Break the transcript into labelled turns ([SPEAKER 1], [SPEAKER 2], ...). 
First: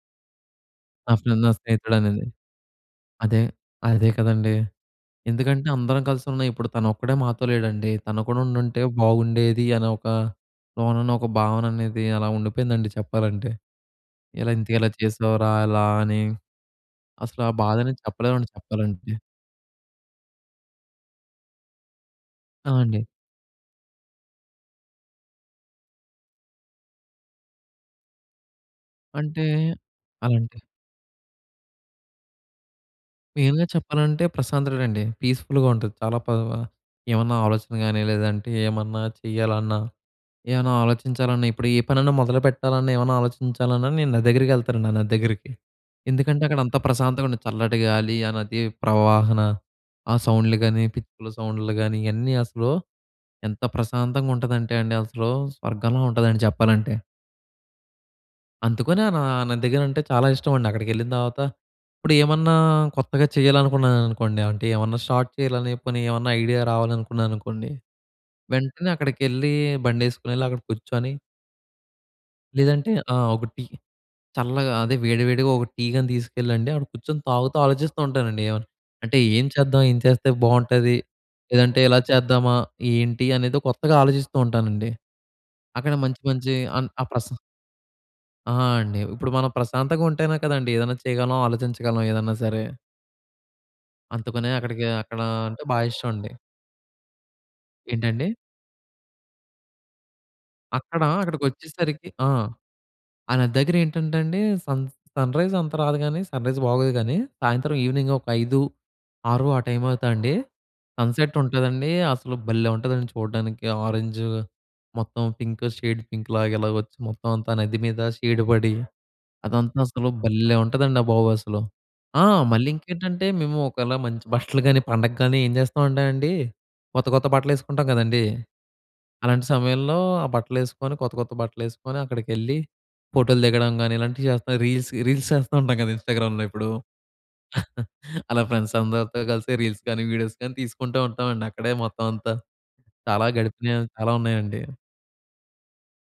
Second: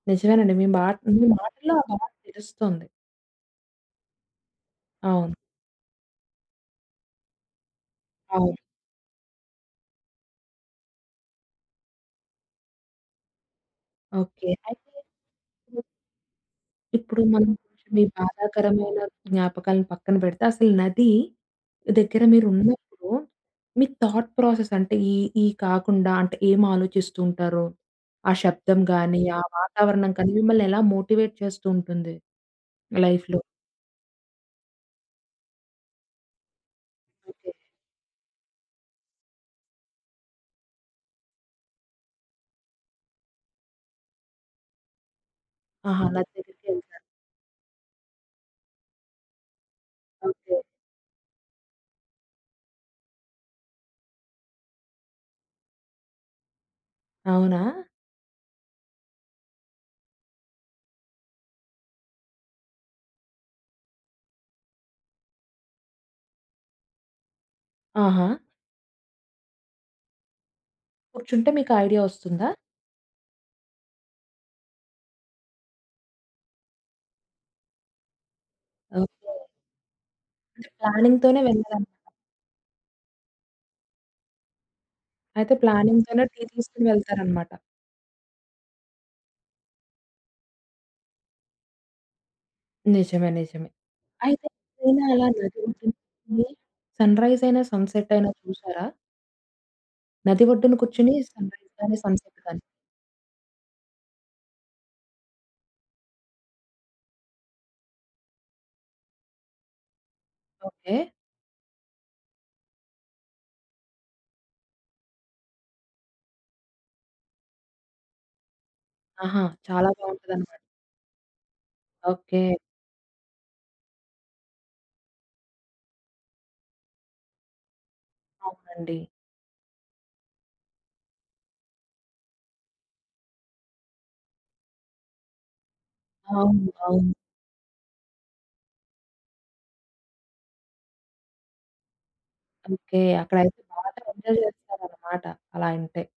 [SPEAKER 1] నిజమేనండి. మీ మాట మీ
[SPEAKER 2] ఆఫ్టర్‌నూన్ నా
[SPEAKER 1] మాటల్లో ఆ బాధ
[SPEAKER 2] స్నేహితుడనేది.
[SPEAKER 1] తెలుస్తుంది.
[SPEAKER 2] అదే. అదే. కదండీ!
[SPEAKER 1] అవును.
[SPEAKER 2] ఎందుకంటే, అందరం కలిసున్నాం ఇప్పుడు తనొక్కడే మాతో లేడండి. తను కూడా
[SPEAKER 1] అవును.
[SPEAKER 2] ఉండుంటే బాగుండేది అని ఒక లోనన ఒక భావననేది అలా ఉండిపోయిందండి చెప్పాలంటే.
[SPEAKER 1] ఓకే.
[SPEAKER 2] ఇలా ఇంతకి ఎలా
[SPEAKER 1] అయితే
[SPEAKER 2] చేశావురా,
[SPEAKER 1] హ్మ్.
[SPEAKER 2] ఇలా అని
[SPEAKER 1] ఇప్పుడు
[SPEAKER 2] అసలు ఆ
[SPEAKER 1] మనం
[SPEAKER 2] బాధని
[SPEAKER 1] మీ
[SPEAKER 2] చెప్పలేమండి
[SPEAKER 1] బాధాకరమైన
[SPEAKER 2] చెప్పాలంటే.
[SPEAKER 1] జ్ఞాపకాలను పక్కన పెడితే అసలు నది, దగ్గర మీరు
[SPEAKER 2] ఆ! అండి.
[SPEAKER 1] ఉన్నప్పుడు మీ థాట్ ప్రాసెస్ అంటే, ఈ ఈ కాకుండా అంటే ఏమి ఆలోచిస్తుంటారు. ఆ శబ్దం గాని, ఆ
[SPEAKER 2] అంటే,
[SPEAKER 1] వాతావరణం గాని,
[SPEAKER 2] అలాంటి
[SPEAKER 1] మిమ్మల్ని ఎలా మోటివేట్ చేస్తూ ఉంటుంది లైఫ్‌లో?
[SPEAKER 2] మెయిన్‌గా చెప్పాలంటే ప్రశాంతత అండి. పీస్‌ఫుల్‌గా ఉంటుంది. చాలా పవ్‌వా ఏమన్నా
[SPEAKER 1] ఓకే.
[SPEAKER 2] ఆలోచన కాని, లేదంటే ఏమన్నా చేయాలన్నా, ఏమన్నా ఆలోచించాలన్నా, ఇప్పుడు ఏ పనన్నా మొదలుపెట్టాలన్నా, ఏమన్నా ఆలోచించాలన్నా, నేను నది దగ్గరికెళ్తానండి ఆ నది దగ్గరికి.
[SPEAKER 1] ఆహా! నది
[SPEAKER 2] ఎందుకంటే, అక్కడ అంత
[SPEAKER 1] దగ్గరికెళ్తారు.
[SPEAKER 2] ప్రశాంతమైన చల్లటి గాలి, ఆ నది ప్రవాహన ఆ సౌండ్లు
[SPEAKER 1] ఓకే.
[SPEAKER 2] కానీ, పిచ్చుకల సౌండ్లు కానీ ఇయన్నీ అసలు, ఎంత ప్రశాంతంగా ఉంటదంటే అండి అసలు స్వర్గంలా ఉంటదండి చెప్పాలంటే.
[SPEAKER 1] అవునా?
[SPEAKER 2] అందుకని నా ఆ నది దగ్గర అంటే చాలా ఇష్టమండి. అక్కడికెళ్ళిన తర్వాత, ఇప్పుడేమన్నా కొత్తగా చేయాలనుకున్నాననుకోండి ఆంటేమన్నా షార్ట్ చేయాలని జెప్పని ఏమన్నా ఐడియా రావాలనుకున్నాననుకోండి.
[SPEAKER 1] ఆహా!
[SPEAKER 2] వెంటనే అక్కడికెళ్ళి బండేసుకొనెళ్లి, అక్కడ కూర్చొని
[SPEAKER 1] కూర్చుంటే మీకు ఆ ఐడియా వస్తుందా?
[SPEAKER 2] లేదంటే ఆహ్, ఒక టీ. చల్లగా అదే! వేడి వేడిగా ఒక టీ గాని తీసుకెళ్ళండి, అక్కడ కూర్చొని తాగుతా ఆలోచిస్తూ ఉంటానండి ఏమన్నా, అంటే
[SPEAKER 1] ఓకే.
[SPEAKER 2] ఏం చేద్దాం, ఏం చేస్తే
[SPEAKER 1] అంటే
[SPEAKER 2] బాగుంటది,
[SPEAKER 1] ప్లానింగ్‌తోనే
[SPEAKER 2] లేదంటే ఇలా
[SPEAKER 1] వెళ్ళాలన్నమాట.
[SPEAKER 2] చేద్దామా, ఏంటి అనేది కొత్తగా ఆలోచిస్తూ ఉంటానండి.
[SPEAKER 1] అయితే
[SPEAKER 2] అక్కడ మంచి
[SPEAKER 1] ప్లానింగ్‌తోనే టీ
[SPEAKER 2] మంచి
[SPEAKER 1] తీసుకొని
[SPEAKER 2] అన్ ఆ ప్రశా
[SPEAKER 1] వెళ్తారన్నమాట.
[SPEAKER 2] ఆ! అండి. ఇప్పుడు మనం ప్రశాంతంగా ఉంటేనే కదండీ! ఏదన్నా చేయగలం, ఆలోచించగలం ఏదన్నా సరే!
[SPEAKER 1] నిజమే. నిజమే. అయితే
[SPEAKER 2] అందుకనే అక్కడికి
[SPEAKER 1] ఎప్పుడైనా
[SPEAKER 2] అక్కడ
[SPEAKER 1] అలా నది
[SPEAKER 2] అంటే బాగా ఇష్టమండి.
[SPEAKER 1] ఒడ్డునకెళ్ళి సన్‌రైజ్ అయినా సన్‌సెట్ అయినా
[SPEAKER 2] ఏంటండి?
[SPEAKER 1] చూసారా? నది ఒడ్డున
[SPEAKER 2] అక్కడ,
[SPEAKER 1] కూర్చొని సన్‌రైజ్ గాని
[SPEAKER 2] అక్కడికొచ్చేసరికి ఆ!
[SPEAKER 1] సన్‌సెట్ గాని?
[SPEAKER 2] ఆ నది దగ్గరేంటంటే అండి. సన్ సన్‌రైజ్ అంత రాదు గానీ, సన్‌రైజ్ బాగోదు గానీ, సాయంత్రం ఈవెనింగ్ ఒక 5, 6 ఆ టైం అవుతండి.
[SPEAKER 1] ఓకే.
[SPEAKER 2] సన్‌సెట్ ఉంటదండి! అసలు భలే! ఉంటదండి చూడ్డానికి ఆరెంజ్, మొత్తం పింక్, షేడ్ పింక్ లాగా ఇలాగొచ్చి, మొత్తం అంతా నది మీద షేడ్ పడి,
[SPEAKER 1] ఆహా!
[SPEAKER 2] అదంతా
[SPEAKER 1] చాలా
[SPEAKER 2] అస్సలు
[SPEAKER 1] బాగుంటదన్నమాట.
[SPEAKER 2] భలే! ఉంటదండి ఆ బాబు! అసలు. ఆ!
[SPEAKER 1] ఓకే.
[SPEAKER 2] మళ్ళీంకేంటంటే, మేము ఒకవేళ మంచి బట్టలు గాని, పండగ గాని ఏం జేస్తామంటే అండి. కొత్త కొత్త బట్టలేసుకుంటాం కదండీ!
[SPEAKER 1] అవునండి.
[SPEAKER 2] అలాంటి సమయంలో ఆ బట్టలేసుకొని, కొత్త కొత్త బట్టలేసుకొని అక్కడికెళ్ళి, ఫోటోలు దిగడం గాని, ఇలాంటివి చేస్తాం. రీల్స్ రీల్స్ చేస్తూ ఉంటాం గదా! ఇన్‌స్టాగ్రామ్‌లో
[SPEAKER 1] అవును.
[SPEAKER 2] ఇప్పుడు.
[SPEAKER 1] అవును.
[SPEAKER 2] అలా ఫ్రెండ్స్ అందరితో కలిసి రీల్స్ గానీ, వీడియోస్ గాని తీసుకుంటూ ఉంటామండి అక్కడే మొత్తం అంతా.
[SPEAKER 1] ఓకే.
[SPEAKER 2] చాలా
[SPEAKER 1] అక్కడైతే
[SPEAKER 2] గడిపినవి
[SPEAKER 1] బాగా
[SPEAKER 2] చాలా
[SPEAKER 1] ఎంజాయ్
[SPEAKER 2] ఉన్నాయండి.
[SPEAKER 1] చేస్తారన్నమాట, అలా అంటే.